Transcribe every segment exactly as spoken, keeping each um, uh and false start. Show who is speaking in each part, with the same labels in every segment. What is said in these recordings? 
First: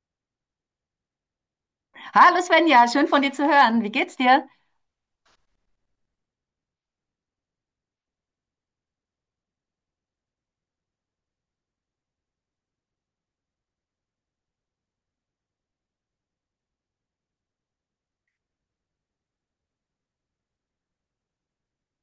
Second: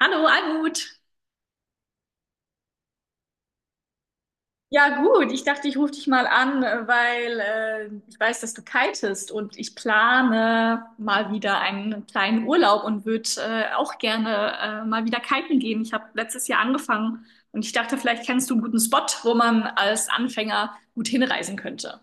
Speaker 1: Hallo, Almut.
Speaker 2: Hallo Svenja, schön von dir zu hören. Wie geht's dir?
Speaker 1: Ja, gut. Ich dachte, ich rufe dich mal an, weil äh, ich weiß, dass du kitest und ich plane mal wieder einen kleinen Urlaub und würde äh, auch gerne äh, mal wieder kiten gehen. Ich habe letztes Jahr angefangen und ich dachte, vielleicht kennst du einen guten Spot, wo man als Anfänger gut hinreisen könnte.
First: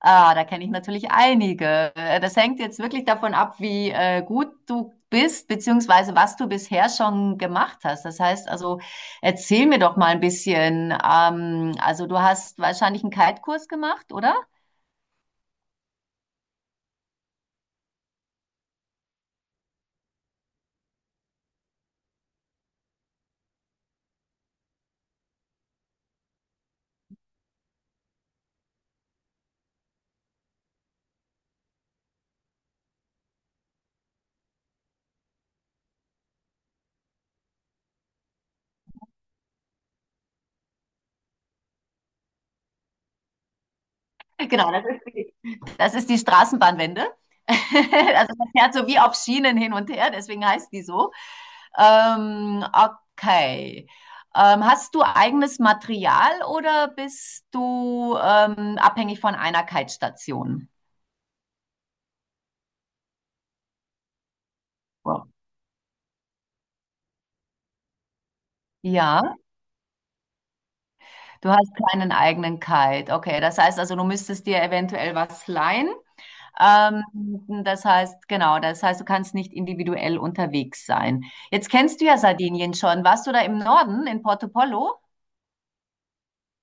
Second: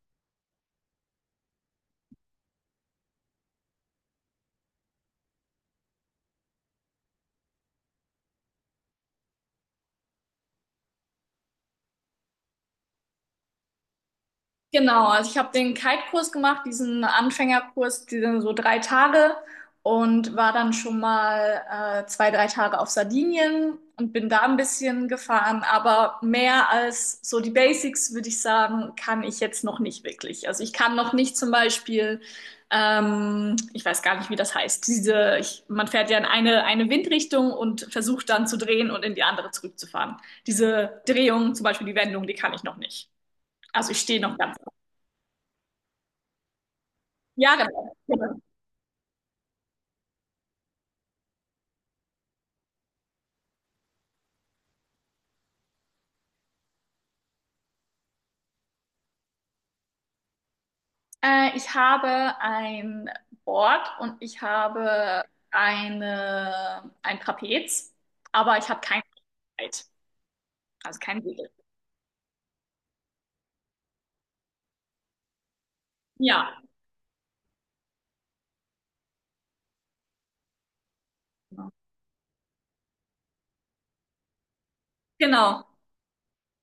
Speaker 2: Ah, da kenne ich natürlich einige. Äh, Das hängt jetzt wirklich davon ab, wie äh, gut du bist, beziehungsweise was du bisher schon gemacht hast. Das heißt also, erzähl mir doch mal ein bisschen. Ähm, also du hast wahrscheinlich einen Kite-Kurs gemacht, oder?
Speaker 1: Genau, also ich habe den Kite-Kurs gemacht, diesen Anfängerkurs, die sind so drei Tage und war dann schon mal äh, zwei, drei Tage auf Sardinien und bin da ein bisschen gefahren, aber mehr als so die Basics, würde ich sagen, kann ich jetzt noch nicht wirklich. Also ich kann noch nicht zum Beispiel, ähm, ich weiß gar nicht, wie das heißt, diese, ich, man fährt ja in eine, eine Windrichtung und versucht dann zu drehen und in die andere zurückzufahren. Diese Drehung, zum Beispiel die Wendung, die kann ich noch nicht. Also ich stehe noch ganz.
Speaker 2: Genau, das ist Das ist die Straßenbahnwende.
Speaker 1: Ja, genau.
Speaker 2: Also
Speaker 1: Genau.
Speaker 2: man fährt so wie auf Schienen hin und her, deswegen heißt die so. Ähm, okay. Ähm, hast du eigenes Material oder bist du ähm, abhängig von einer Kite-Station?
Speaker 1: Äh, ich habe ein Board und ich habe
Speaker 2: Ja.
Speaker 1: eine, ein Trapez, aber ich habe kein
Speaker 2: Ja,
Speaker 1: Brett, also kein Segel.
Speaker 2: du hast keinen eigenen Kite. Okay, das heißt also, du müsstest dir eventuell was leihen.
Speaker 1: Ja,
Speaker 2: Ähm, Das heißt, genau, das heißt, du kannst nicht individuell unterwegs sein. Jetzt
Speaker 1: genau.
Speaker 2: kennst du ja Sardinien schon. Warst du da im Norden, in Porto Pollo?
Speaker 1: Genau.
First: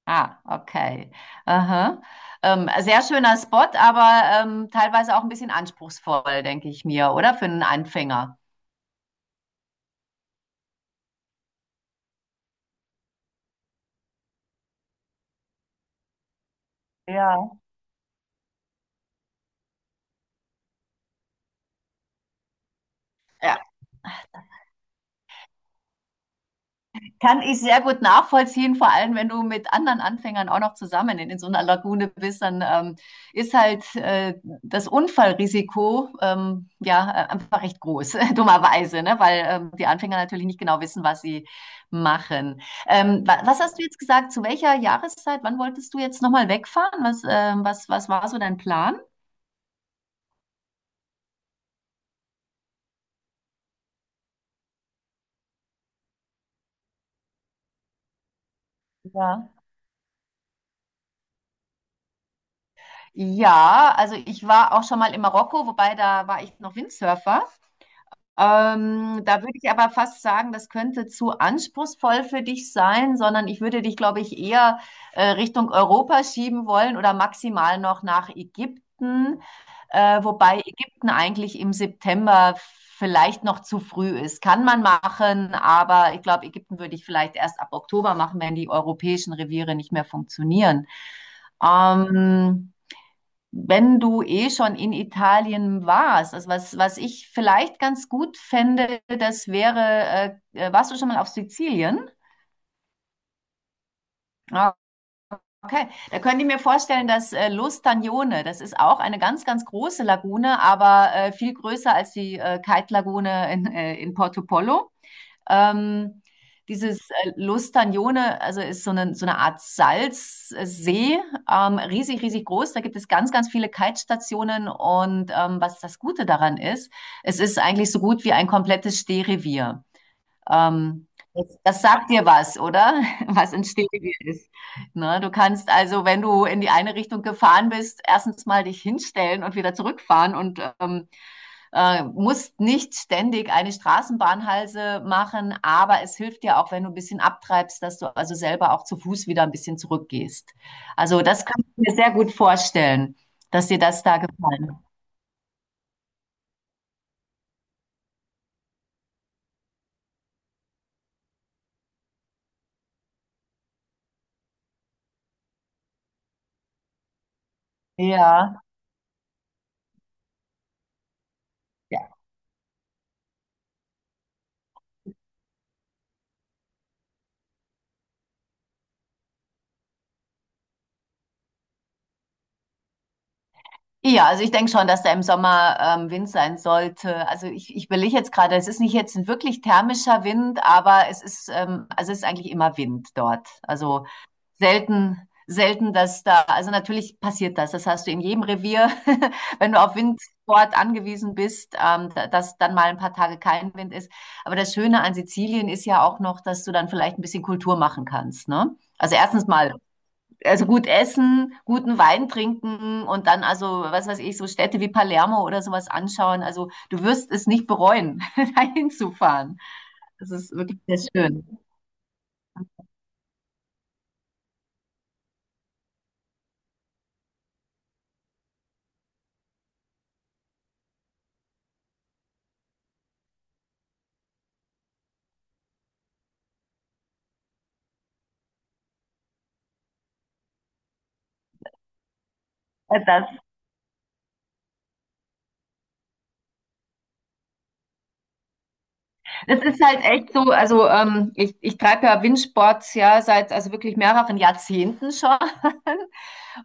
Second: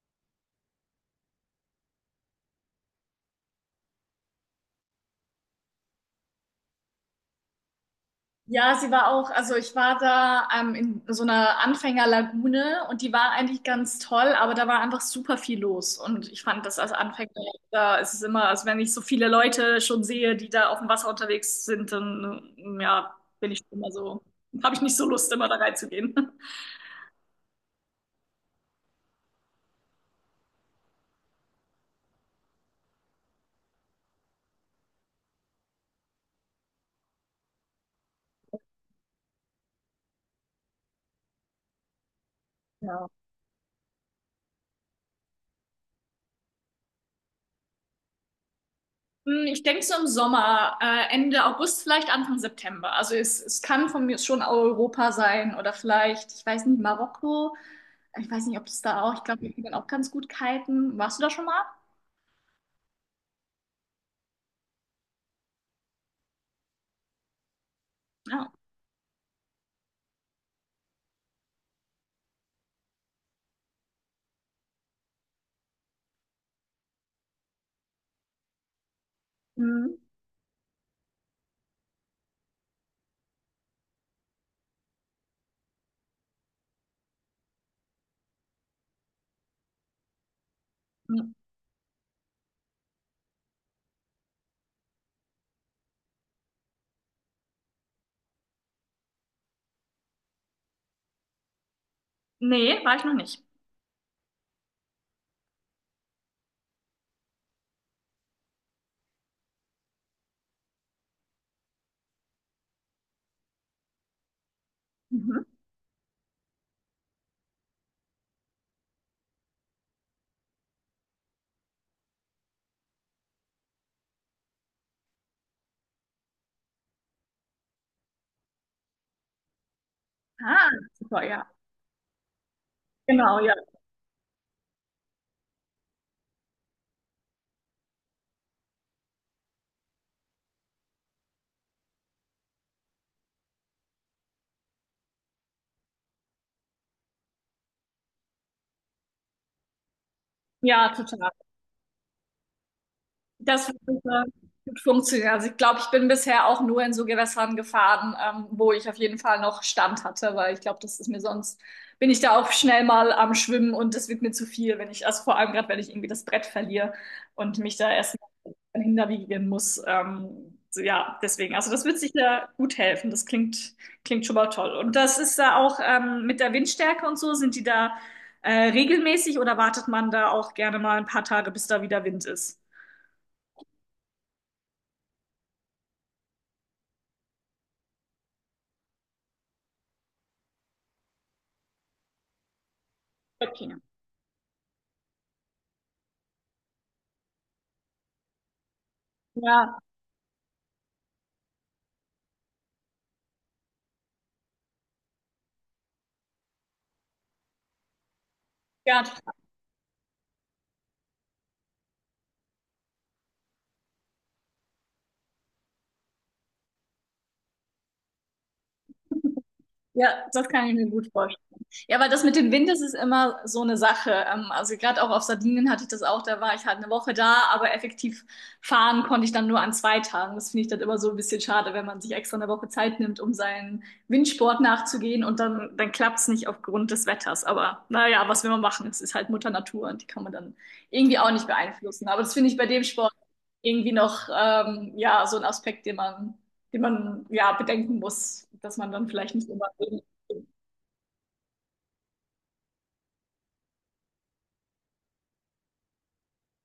Speaker 2: Ah, okay. Aha. Ähm, sehr schöner Spot, aber ähm, teilweise auch ein bisschen anspruchsvoll, denke ich mir, oder? Für einen Anfänger.
Speaker 1: Ja, sie war auch, also ich war da ähm, in so einer Anfängerlagune und die war eigentlich ganz toll, aber da war einfach super viel los. Und ich fand das als Anfänger,
Speaker 2: Ja.
Speaker 1: da ist es immer, also wenn ich so viele Leute schon sehe, die da auf dem Wasser unterwegs sind, dann ähm, ja, bin
Speaker 2: Ja.
Speaker 1: ich schon immer so, habe ich nicht so Lust, immer da reinzugehen.
Speaker 2: Kann ich sehr gut nachvollziehen, vor allem wenn du mit anderen Anfängern auch noch zusammen in, in so einer Lagune bist, dann ähm, ist halt äh, das Unfallrisiko ähm, ja äh, einfach recht groß, dummerweise, ne? Weil ähm, die Anfänger natürlich nicht genau wissen, was sie machen.
Speaker 1: Ja.
Speaker 2: Ähm, wa Was hast du jetzt gesagt? Zu welcher Jahreszeit? Wann wolltest du jetzt nochmal wegfahren? Was, ähm, was, was war so dein Plan?
Speaker 1: Hm, ich denke so im Sommer, äh, Ende August, vielleicht Anfang September. Also es, es kann von mir schon Europa sein oder vielleicht, ich weiß nicht, Marokko. Ich weiß nicht, ob es da auch, ich glaube,
Speaker 2: Ja.
Speaker 1: die können auch ganz gut kiten. Warst du da schon mal?
Speaker 2: Ja, also ich war auch schon mal in Marokko, wobei da war ich noch Windsurfer.
Speaker 1: Ja.
Speaker 2: Ähm, da würde ich aber fast sagen, das könnte zu anspruchsvoll für dich sein, sondern ich würde dich, glaube ich, eher äh, Richtung Europa schieben wollen oder maximal noch nach Ägypten,
Speaker 1: Mhm.
Speaker 2: äh, wobei Ägypten eigentlich im September vielleicht noch zu früh ist. Kann man machen, aber ich glaube, Ägypten würde ich vielleicht erst ab Oktober machen, wenn die europäischen Reviere nicht mehr funktionieren.
Speaker 1: Mhm.
Speaker 2: Ähm, Wenn du eh schon in Italien warst, also was, was ich vielleicht ganz gut fände, das wäre, äh, äh, warst du schon mal auf Sizilien?
Speaker 1: Nee, war ich noch nicht.
Speaker 2: Ah, okay, da könnt ihr mir vorstellen, dass äh, L'Ostagnone, das ist auch eine ganz, ganz große Lagune, aber äh, viel größer als die äh, Kite-Lagune in, äh, in Portopollo.
Speaker 1: Mhm.
Speaker 2: Ähm, Dieses äh, Lustagnone, also ist so eine, so eine Art Salzsee, ähm, riesig, riesig groß. Da gibt es ganz, ganz viele Kite-Stationen und ähm, was das Gute daran ist, es ist eigentlich so gut wie ein komplettes Stehrevier.
Speaker 1: Ah,
Speaker 2: Ähm,
Speaker 1: super, ja.
Speaker 2: das, Das sagt dir was, oder?
Speaker 1: Genau,
Speaker 2: Was
Speaker 1: ja.
Speaker 2: ein Stehrevier ist. Ne? Du kannst also, wenn du in die eine Richtung gefahren bist, erstens mal dich hinstellen und wieder zurückfahren und ähm, äh, musst nicht ständig eine Straßenbahnhalse machen, aber es hilft dir auch, wenn du ein bisschen abtreibst, dass du also selber auch zu Fuß wieder ein bisschen zurückgehst.
Speaker 1: Ja,
Speaker 2: Also
Speaker 1: total.
Speaker 2: das kann ich mir sehr gut vorstellen,
Speaker 1: Das
Speaker 2: dass
Speaker 1: wird
Speaker 2: dir das da
Speaker 1: super
Speaker 2: gefallen
Speaker 1: gut
Speaker 2: hat.
Speaker 1: funktionieren. Also ich glaube, ich bin bisher auch nur in so Gewässern gefahren, ähm, wo ich auf jeden Fall noch Stand hatte, weil ich glaube, das ist mir sonst, bin ich da auch schnell mal am Schwimmen und das wird mir zu viel, wenn ich, also vor allem gerade, wenn ich irgendwie das Brett verliere und mich da erst
Speaker 2: Ja.
Speaker 1: hinterwiegen muss. Ähm, so, ja, deswegen. Also das wird
Speaker 2: Ja,
Speaker 1: sicher gut helfen. Das klingt, klingt schon mal toll. Und das ist da auch ähm, mit der Windstärke und so, sind die da äh, regelmäßig oder wartet man da auch gerne mal ein paar Tage, bis da wieder Wind ist?
Speaker 2: ja, also ich denke schon, dass da im Sommer ähm, Wind sein sollte. Also ich, ich überlege jetzt gerade, es ist nicht jetzt ein wirklich thermischer Wind, aber es ist, ähm, also es ist eigentlich immer Wind dort.
Speaker 1: Okay.
Speaker 2: Also selten, selten, dass da, also natürlich passiert das. Das hast du in jedem Revier, wenn
Speaker 1: Ja,
Speaker 2: du auf Windsport angewiesen bist, ähm, da- dass dann mal ein paar Tage kein Wind ist. Aber das Schöne an Sizilien ist ja auch noch, dass du dann vielleicht ein bisschen Kultur machen kannst, ne?
Speaker 1: ja,
Speaker 2: Also erstens mal, also gut essen, guten Wein trinken und dann also, was weiß ich, so Städte wie Palermo oder sowas anschauen. Also du wirst es nicht bereuen, dahin zu fahren.
Speaker 1: ja,
Speaker 2: Das
Speaker 1: das
Speaker 2: ist
Speaker 1: kann ich
Speaker 2: wirklich
Speaker 1: mir
Speaker 2: sehr
Speaker 1: gut vorstellen.
Speaker 2: schön.
Speaker 1: Ja, aber das mit dem Wind, das ist immer so eine Sache. Ähm, Also gerade auch auf Sardinien hatte ich das auch, da war ich halt eine Woche da, aber effektiv fahren konnte ich dann nur an zwei Tagen. Das finde ich dann immer so ein bisschen schade, wenn man sich extra eine Woche Zeit nimmt, um seinen Windsport nachzugehen und dann, dann klappt es nicht aufgrund des Wetters. Aber naja, was will man machen? Es ist halt Mutter Natur und die kann man dann irgendwie auch nicht beeinflussen. Aber das finde ich bei dem Sport
Speaker 2: Das
Speaker 1: irgendwie noch ähm, ja, so ein Aspekt, den man, den man ja bedenken muss, dass man dann vielleicht nicht
Speaker 2: Das
Speaker 1: immer.
Speaker 2: ist halt echt so, also ähm, ich, ich treibe ja Windsports ja seit also wirklich mehreren Jahrzehnten schon.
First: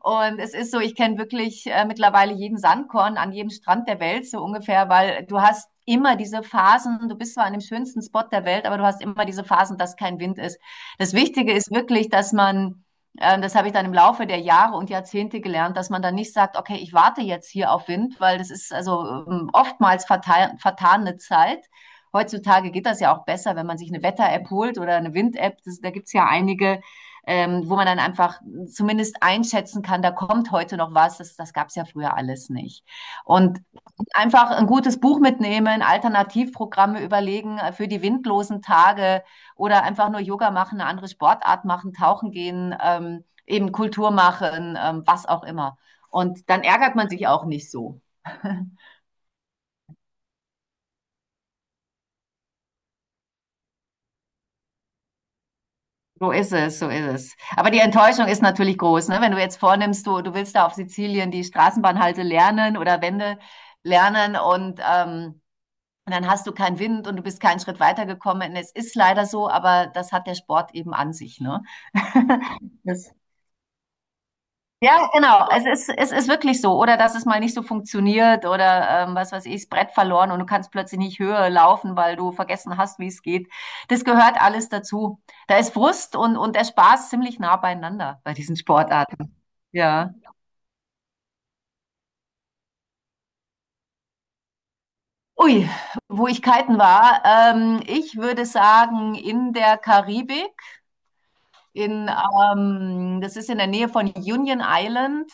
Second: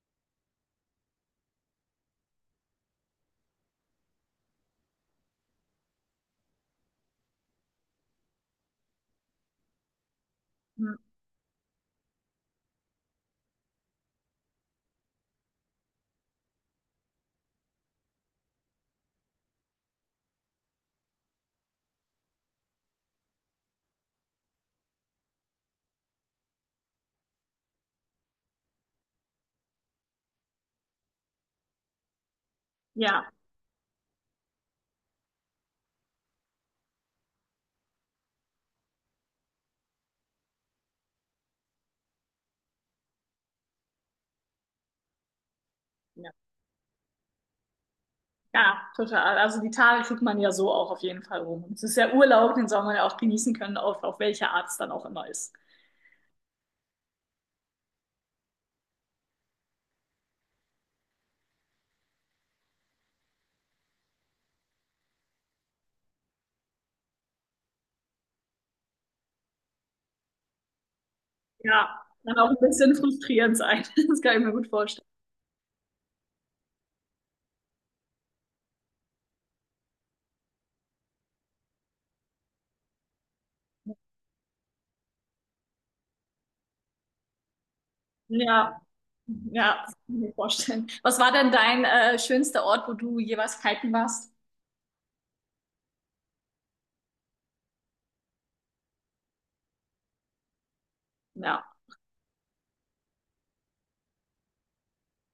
Speaker 2: Und es ist so, ich kenne wirklich äh, mittlerweile jeden Sandkorn an jedem Strand der Welt so ungefähr, weil du hast immer diese Phasen, du bist zwar an dem schönsten Spot der Welt, aber du hast immer diese Phasen, dass kein Wind ist. Das Wichtige ist wirklich, dass man ähm, das habe ich dann im Laufe der Jahre und Jahrzehnte gelernt, dass man dann nicht sagt, okay, ich warte jetzt hier auf Wind, weil das ist also ähm, oftmals vertan, vertane Zeit. Heutzutage geht das ja auch besser, wenn man sich eine Wetter-App holt oder eine Wind-App. Das- Da gibt's ja einige, ähm, wo man dann einfach zumindest einschätzen kann, da kommt heute noch was. Das, das gab's ja früher alles nicht.
Speaker 1: Ja.
Speaker 2: Und einfach ein gutes Buch mitnehmen, Alternativprogramme überlegen äh, für die windlosen Tage oder einfach nur Yoga machen, eine andere Sportart machen, tauchen gehen, ähm, eben Kultur machen, ähm, was auch immer.
Speaker 1: Ja,
Speaker 2: Und dann ärgert man sich auch nicht so.
Speaker 1: ja, total. Also die Tage kriegt man ja so auch auf jeden Fall rum. Und es ist ja Urlaub, den soll man ja auch genießen können, auf, auf welche Art es dann auch immer ist.
Speaker 2: So ist es, so ist es. Aber die Enttäuschung ist natürlich groß, ne? Wenn du jetzt vornimmst, du, du willst da auf Sizilien die Straßenbahnhalte lernen oder Wände lernen und, ähm, und dann hast du keinen Wind und du bist keinen Schritt weitergekommen. Es ist leider so, aber das hat der Sport eben an sich, ne?
Speaker 1: Ja, kann auch ein bisschen
Speaker 2: Das
Speaker 1: frustrierend sein. Das kann ich mir gut vorstellen.
Speaker 2: Ja, genau. Es ist, es ist wirklich so. Oder dass es mal nicht so funktioniert oder ähm, was weiß ich, das Brett verloren und du kannst plötzlich nicht höher laufen, weil du vergessen hast, wie es geht. Das gehört alles dazu. Da ist Frust und, und der Spaß ziemlich nah beieinander bei diesen
Speaker 1: Ja,
Speaker 2: Sportarten.
Speaker 1: ja, das
Speaker 2: Ja.
Speaker 1: kann ich mir vorstellen. Was war denn dein äh, schönster Ort, wo du jeweils kiten warst?
Speaker 2: Ui, wo ich kiten war. Ähm, ich würde sagen, in der Karibik,
Speaker 1: Ja.
Speaker 2: in, ähm, das ist in der Nähe von Union Island.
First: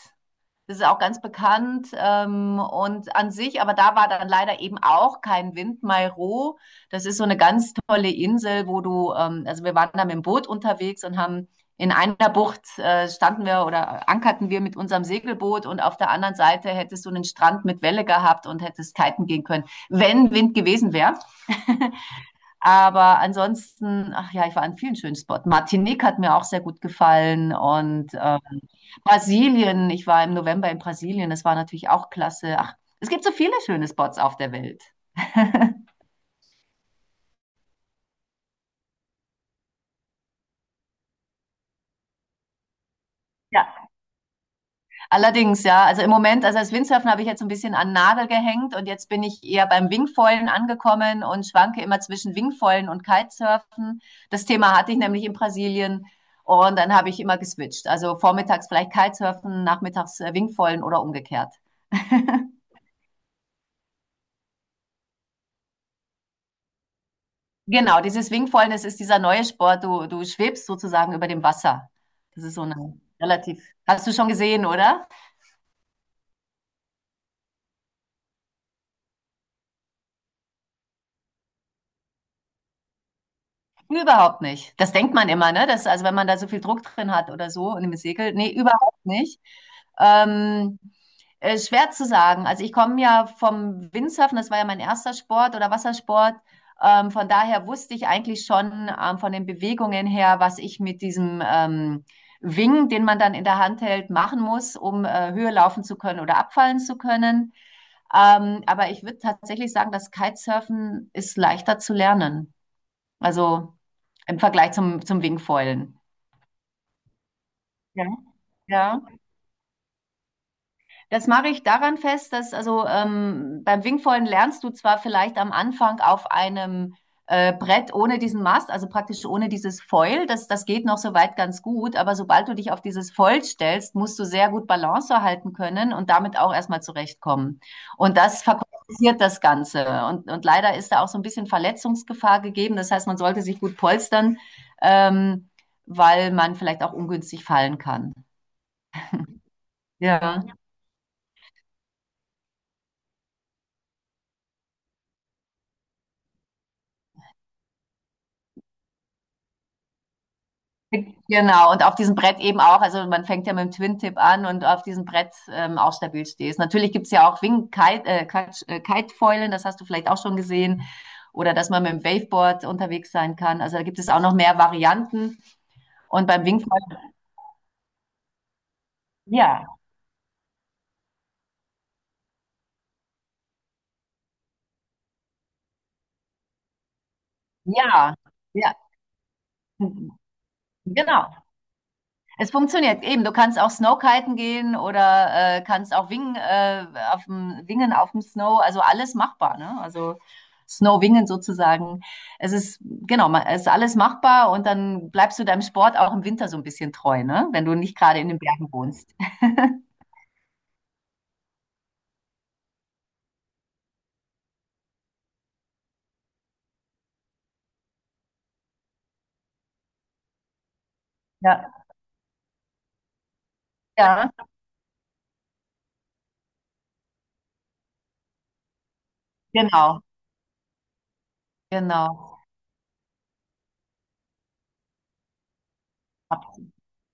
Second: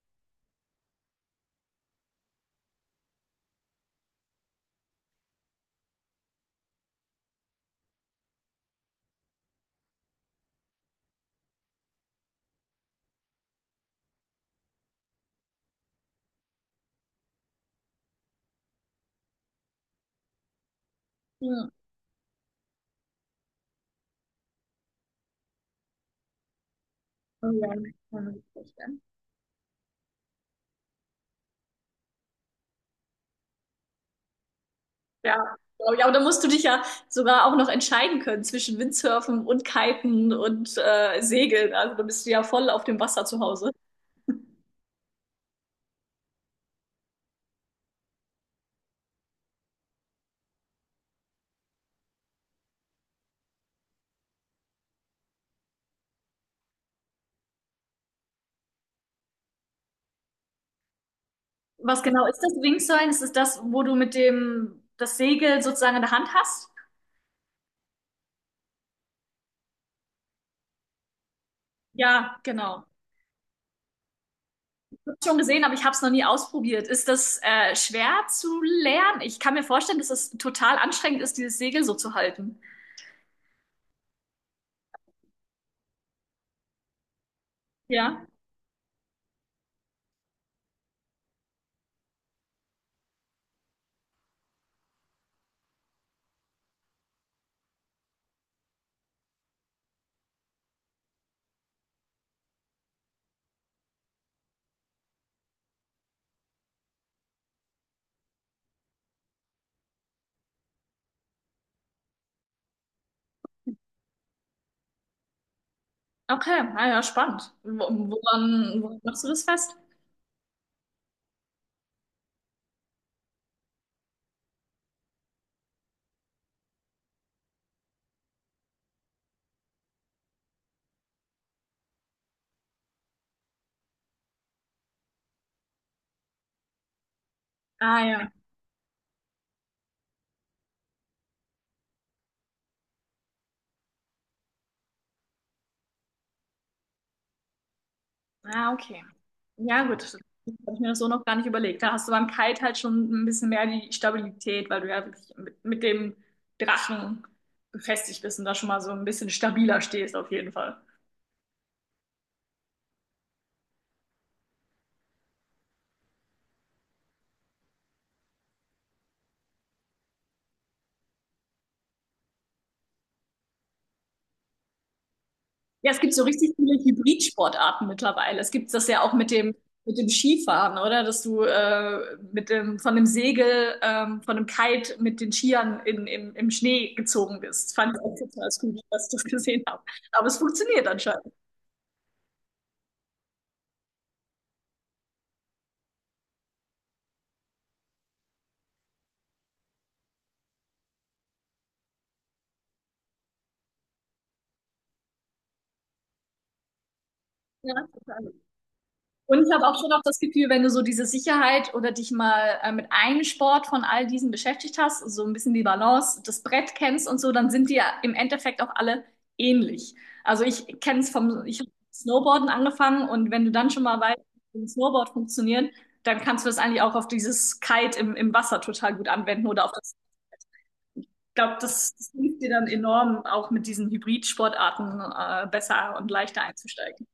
Speaker 2: Das ist auch ganz bekannt ähm, und an sich, aber da war dann leider eben auch kein Wind. Mairo, das ist so eine ganz tolle Insel, wo du, ähm, also wir waren da mit dem Boot unterwegs und haben in einer Bucht äh, standen wir oder ankerten wir mit unserem Segelboot und auf der anderen Seite hättest du einen Strand mit Welle gehabt und hättest kiten gehen können, wenn Wind gewesen wäre.
Speaker 1: Hm.
Speaker 2: Aber ansonsten, ach ja, ich war an vielen schönen Spots. Martinique hat mir auch sehr gut
Speaker 1: Oh
Speaker 2: gefallen
Speaker 1: ja, kann ich
Speaker 2: und
Speaker 1: mir
Speaker 2: äh,
Speaker 1: gut vorstellen.
Speaker 2: Brasilien, ich war im November in Brasilien, das war natürlich auch klasse. Ach, es gibt so viele schöne Spots auf der Welt.
Speaker 1: Ja, glaube ich. Aber da musst du dich ja sogar auch noch entscheiden können zwischen Windsurfen und Kiten und äh, Segeln. Also da bist du ja voll auf dem Wasser zu Hause.
Speaker 2: Ja. Allerdings, ja, also im Moment, also als Windsurfen habe ich jetzt so ein bisschen an den Nagel gehängt und jetzt bin ich eher beim Wingfoilen angekommen und schwanke immer zwischen Wingfoilen und Kitesurfen. Das Thema hatte ich nämlich in Brasilien und dann habe ich immer geswitcht. Also vormittags vielleicht Kitesurfen, nachmittags äh, Wingfoilen oder umgekehrt.
Speaker 1: Was genau ist das Wingsuilen? Ist es das, wo du mit dem das Segel sozusagen in der Hand hast?
Speaker 2: Genau, dieses Wingfoilen, das ist dieser neue Sport. Du, du schwebst sozusagen über dem Wasser.
Speaker 1: Ja,
Speaker 2: Das ist so
Speaker 1: genau.
Speaker 2: eine relativ. Hast du schon gesehen,
Speaker 1: Ich
Speaker 2: oder?
Speaker 1: habe schon gesehen, aber ich habe es noch nie ausprobiert. Ist das äh, schwer zu lernen? Ich kann mir vorstellen, dass es total anstrengend ist, dieses Segel so zu halten.
Speaker 2: Überhaupt nicht. Das denkt man immer, ne? Das, also wenn man da so viel Druck drin hat oder so und im
Speaker 1: Ja,
Speaker 2: Segel. Nee, überhaupt nicht. Ähm, äh, Schwer zu sagen. Also ich komme ja vom Windsurfen, das war ja mein erster Sport oder Wassersport. Ähm, von daher wusste ich eigentlich schon ähm, von den Bewegungen her, was ich mit diesem ähm, Wing, den man dann in der Hand hält, machen muss, um äh, Höhe laufen zu können oder abfallen zu können. Ähm, aber ich würde tatsächlich sagen, das Kitesurfen ist leichter zu lernen. Also im Vergleich zum, zum Wingfoilen.
Speaker 1: okay. Ah, ja, spannend. Wo-
Speaker 2: Ja.
Speaker 1: Woran, woran
Speaker 2: Ja.
Speaker 1: machst du das fest?
Speaker 2: Das mache ich daran fest, dass also ähm, beim Wingfoilen lernst du zwar vielleicht am Anfang auf einem äh, Brett ohne diesen Mast, also praktisch ohne dieses Foil, das, das geht noch soweit ganz gut, aber sobald du dich auf dieses Foil stellst, musst du sehr gut Balance erhalten können und damit auch erstmal zurechtkommen.
Speaker 1: Ah
Speaker 2: Und
Speaker 1: ja.
Speaker 2: das verkompliziert das Ganze. Und, und leider ist da auch so ein bisschen Verletzungsgefahr gegeben. Das heißt, man sollte sich gut polstern, ähm, weil man vielleicht auch ungünstig fallen kann.
Speaker 1: Ah, okay. Ja, gut, das habe
Speaker 2: Ja.
Speaker 1: ich mir so noch gar nicht überlegt. Da hast du beim Kite halt schon ein bisschen mehr die Stabilität, weil du ja wirklich mit, mit dem Drachen befestigt bist und da schon mal so ein bisschen stabiler stehst, auf jeden Fall.
Speaker 2: Genau, und auf diesem Brett eben auch, also man fängt ja mit dem Twin-Tip an und auf diesem Brett ähm, auch stabil stehst. Natürlich gibt's ja auch Wing-Kite, äh, Quatsch, äh, Kite-Foilen, das hast du vielleicht auch schon gesehen. Oder dass man mit dem Waveboard unterwegs sein kann. Also da gibt es auch noch mehr Varianten.
Speaker 1: Ja, es gibt so
Speaker 2: Und beim
Speaker 1: richtig
Speaker 2: Wingfoil,
Speaker 1: viele Hybridsportarten mittlerweile. Es gibt das ja auch mit dem,
Speaker 2: ja,
Speaker 1: mit dem Skifahren, oder? Dass du äh, mit dem, von dem Segel, ähm, von dem Kite mit den Skiern in, in, im Schnee gezogen bist. Fand ich
Speaker 2: ja,
Speaker 1: auch total cool,
Speaker 2: ja,
Speaker 1: dass ich das gesehen habe. Aber es funktioniert anscheinend.
Speaker 2: genau. Es funktioniert eben. Du kannst auch Snowkiten gehen oder äh, kannst auch wingen, äh, auf dem, wingen auf dem Snow. Also alles machbar, ne? Also Snowwingen sozusagen. Es ist, genau, ma- es ist alles machbar und dann bleibst du deinem Sport auch im Winter so ein bisschen treu, ne? Wenn
Speaker 1: Ja,
Speaker 2: du nicht gerade in
Speaker 1: total.
Speaker 2: den Bergen wohnst.
Speaker 1: Und ich habe auch schon auch das Gefühl, wenn du so diese Sicherheit oder dich mal äh, mit einem Sport von all diesen beschäftigt hast, so ein bisschen die Balance, das Brett kennst und so, dann sind die ja im Endeffekt auch alle ähnlich. Also ich kenne es vom, ich
Speaker 2: Ja,
Speaker 1: habe Snowboarden angefangen und wenn du dann schon mal weißt,
Speaker 2: ja,
Speaker 1: wie ein Snowboard funktioniert, dann kannst du das eigentlich auch auf dieses Kite im, im Wasser total gut anwenden oder auf das,
Speaker 2: genau,
Speaker 1: ich glaube, das, das hilft
Speaker 2: genau.
Speaker 1: dir dann enorm, auch mit diesen Hybrid-Sportarten äh, besser und leichter einzusteigen.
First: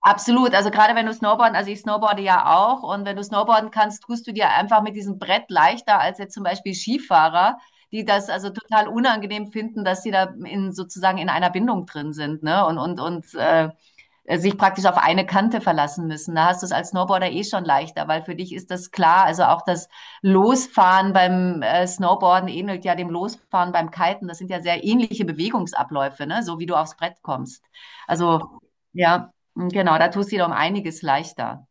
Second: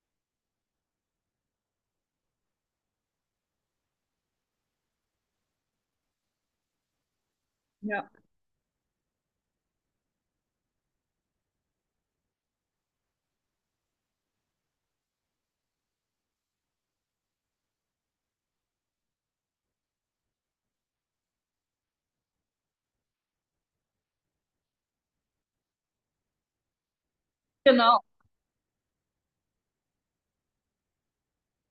Speaker 2: Absolut, also gerade wenn du Snowboarden, also ich snowboarde ja auch und wenn du Snowboarden kannst, tust du dir einfach mit diesem Brett leichter als jetzt zum Beispiel Skifahrer, die
Speaker 1: Ja.
Speaker 2: das also total unangenehm finden, dass sie da in sozusagen in einer Bindung drin sind, ne? Und und und äh, äh, sich praktisch auf eine Kante verlassen müssen. Da hast du es als Snowboarder eh schon leichter, weil für dich ist das klar. Also auch das Losfahren beim äh, Snowboarden ähnelt ja dem Losfahren beim Kiten. Das sind ja sehr ähnliche Bewegungsabläufe, ne? So wie du aufs Brett kommst.
Speaker 1: Genau.
Speaker 2: Also ja, genau, da tust du dir um einiges leichter.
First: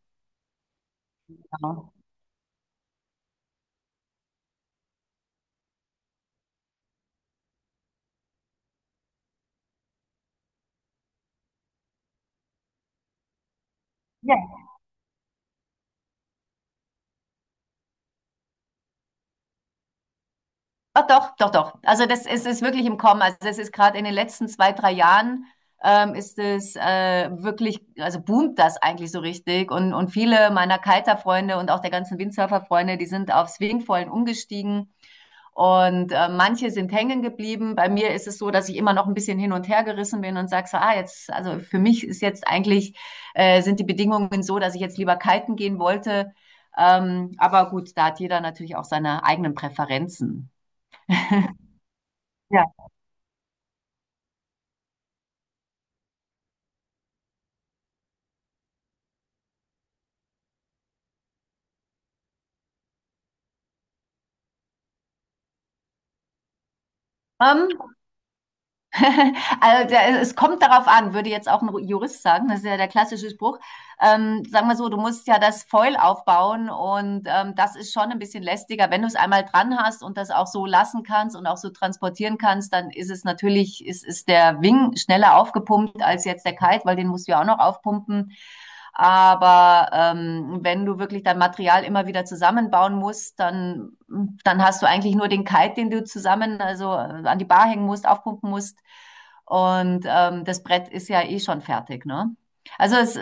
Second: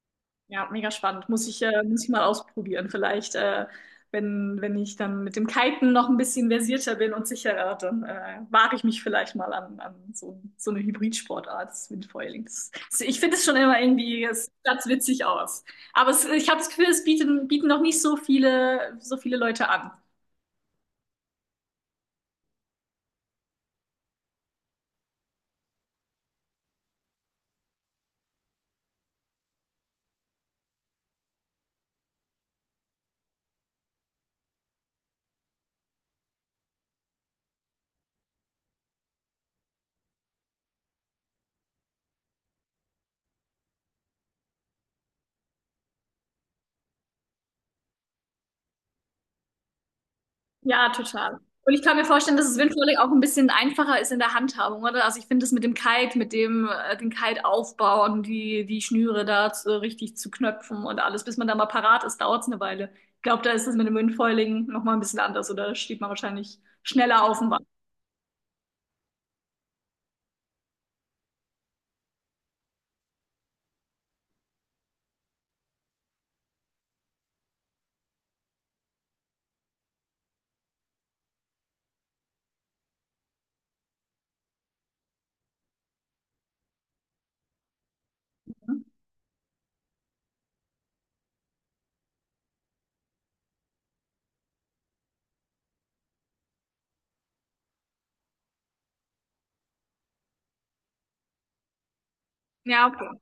Speaker 1: Ja, mega spannend. Muss ich, äh, muss ich mal ausprobieren. Vielleicht, äh, wenn, wenn ich dann mit dem Kiten noch ein bisschen versierter bin und sicherer, dann äh, wage ich mich vielleicht mal an, an so, so eine Hybridsportart, das Windfoiling. Das, das, ich finde es schon immer irgendwie,
Speaker 2: Ja.
Speaker 1: es sieht witzig aus. Aber es, ich habe das Gefühl, es bieten, bieten noch nicht so viele, so viele Leute an.
Speaker 2: Ah, doch, doch, doch. Also das es ist wirklich im Kommen. Also das ist gerade in den letzten zwei, drei Jahren ähm, ist es äh, wirklich, also boomt das eigentlich so richtig. Und, und viele meiner Kiter-Freunde und auch der ganzen Windsurfer-Freunde, die sind auf Swingfoilen umgestiegen. Und äh, manche sind hängen geblieben. Bei mir ist es so, dass ich immer noch ein bisschen hin und her gerissen bin und sage so, ah, jetzt, also für mich ist jetzt eigentlich, äh, sind die Bedingungen so, dass ich jetzt lieber kiten gehen wollte. Ähm, aber gut, da hat jeder natürlich auch seine eigenen Präferenzen.
Speaker 1: Ja, total. Und ich kann mir vorstellen, dass es
Speaker 2: Ja.
Speaker 1: Windsurfing auch ein bisschen einfacher ist in der Handhabung, oder? Also ich finde das mit dem Kite, mit dem äh, den Kite aufbauen, die die Schnüre da zu, richtig zu knöpfen und alles, bis man da mal parat ist, dauert es eine Weile. Ich glaube, da ist das mit dem Windfoiling noch mal ein bisschen anders, oder? Da steht man wahrscheinlich schneller auf dem Wasser.
Speaker 2: Ähm, also da- es kommt darauf an, würde jetzt auch ein Jurist sagen, das ist ja der klassische Spruch. Ähm, sagen wir so, du musst ja das Foil aufbauen und ähm, das ist schon ein bisschen lästiger. Wenn du es einmal dran hast und das auch so lassen kannst und auch so transportieren kannst, dann ist es natürlich, ist, ist der Wing schneller aufgepumpt als jetzt der Kite, weil den musst du ja auch noch aufpumpen.
Speaker 1: Ne?
Speaker 2: Aber ähm, wenn du wirklich dein Material immer wieder zusammenbauen musst, dann, dann hast du eigentlich nur den Kite, den du zusammen, also äh, an die Bar hängen musst, aufpumpen musst. Und ähm, das Brett ist ja eh schon fertig, ne?
Speaker 1: Ja,
Speaker 2: Also
Speaker 1: okay.
Speaker 2: es,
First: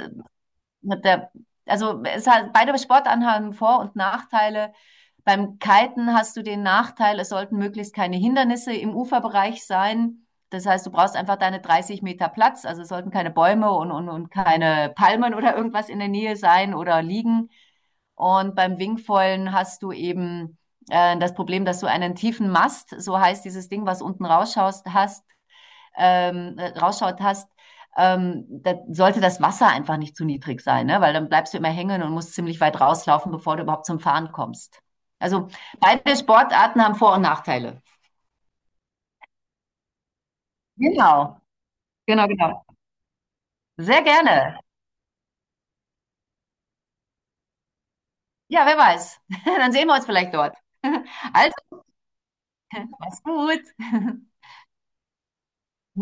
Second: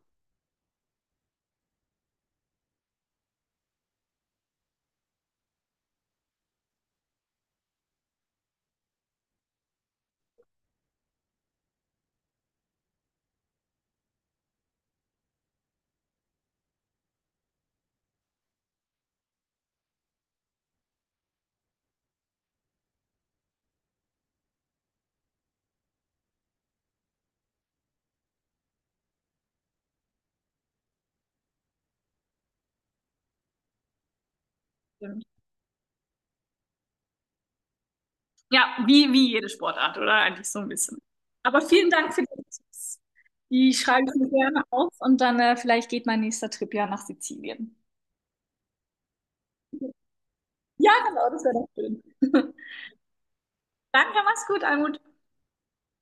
Speaker 2: mit der, also es hat, beide Sportarten haben Vor- und Nachteile. Beim Kiten hast du den Nachteil, es sollten möglichst keine Hindernisse im Uferbereich sein. Das heißt, du brauchst einfach deine dreißig Meter Platz. Also es sollten keine Bäume und, und, und keine Palmen oder irgendwas in der Nähe sein oder liegen. Und beim Wingfoilen hast du eben äh, das Problem, dass du einen tiefen Mast, so heißt dieses Ding, was unten rausschaust, hast ähm, rausschaut hast, ähm, da sollte das Wasser einfach nicht zu niedrig sein, ne? Weil dann bleibst du immer hängen und musst ziemlich weit rauslaufen, bevor du überhaupt zum Fahren kommst.
Speaker 1: Stimmt.
Speaker 2: Also beide Sportarten haben Vor- und Nachteile.
Speaker 1: Ja, wie wie jede Sportart, oder? Eigentlich so ein bisschen.
Speaker 2: Genau,
Speaker 1: Aber vielen Dank für
Speaker 2: genau,
Speaker 1: die
Speaker 2: genau.
Speaker 1: Tipps. Die
Speaker 2: Sehr
Speaker 1: schreibe ich mir
Speaker 2: gerne.
Speaker 1: gerne auf und dann äh, vielleicht geht mein nächster Trip ja nach Sizilien.
Speaker 2: Ja, wer weiß. Dann sehen wir uns vielleicht dort.
Speaker 1: Ja, genau, das
Speaker 2: Also,
Speaker 1: wäre doch schön.
Speaker 2: mach's gut.
Speaker 1: Danke, mach's gut, Almut.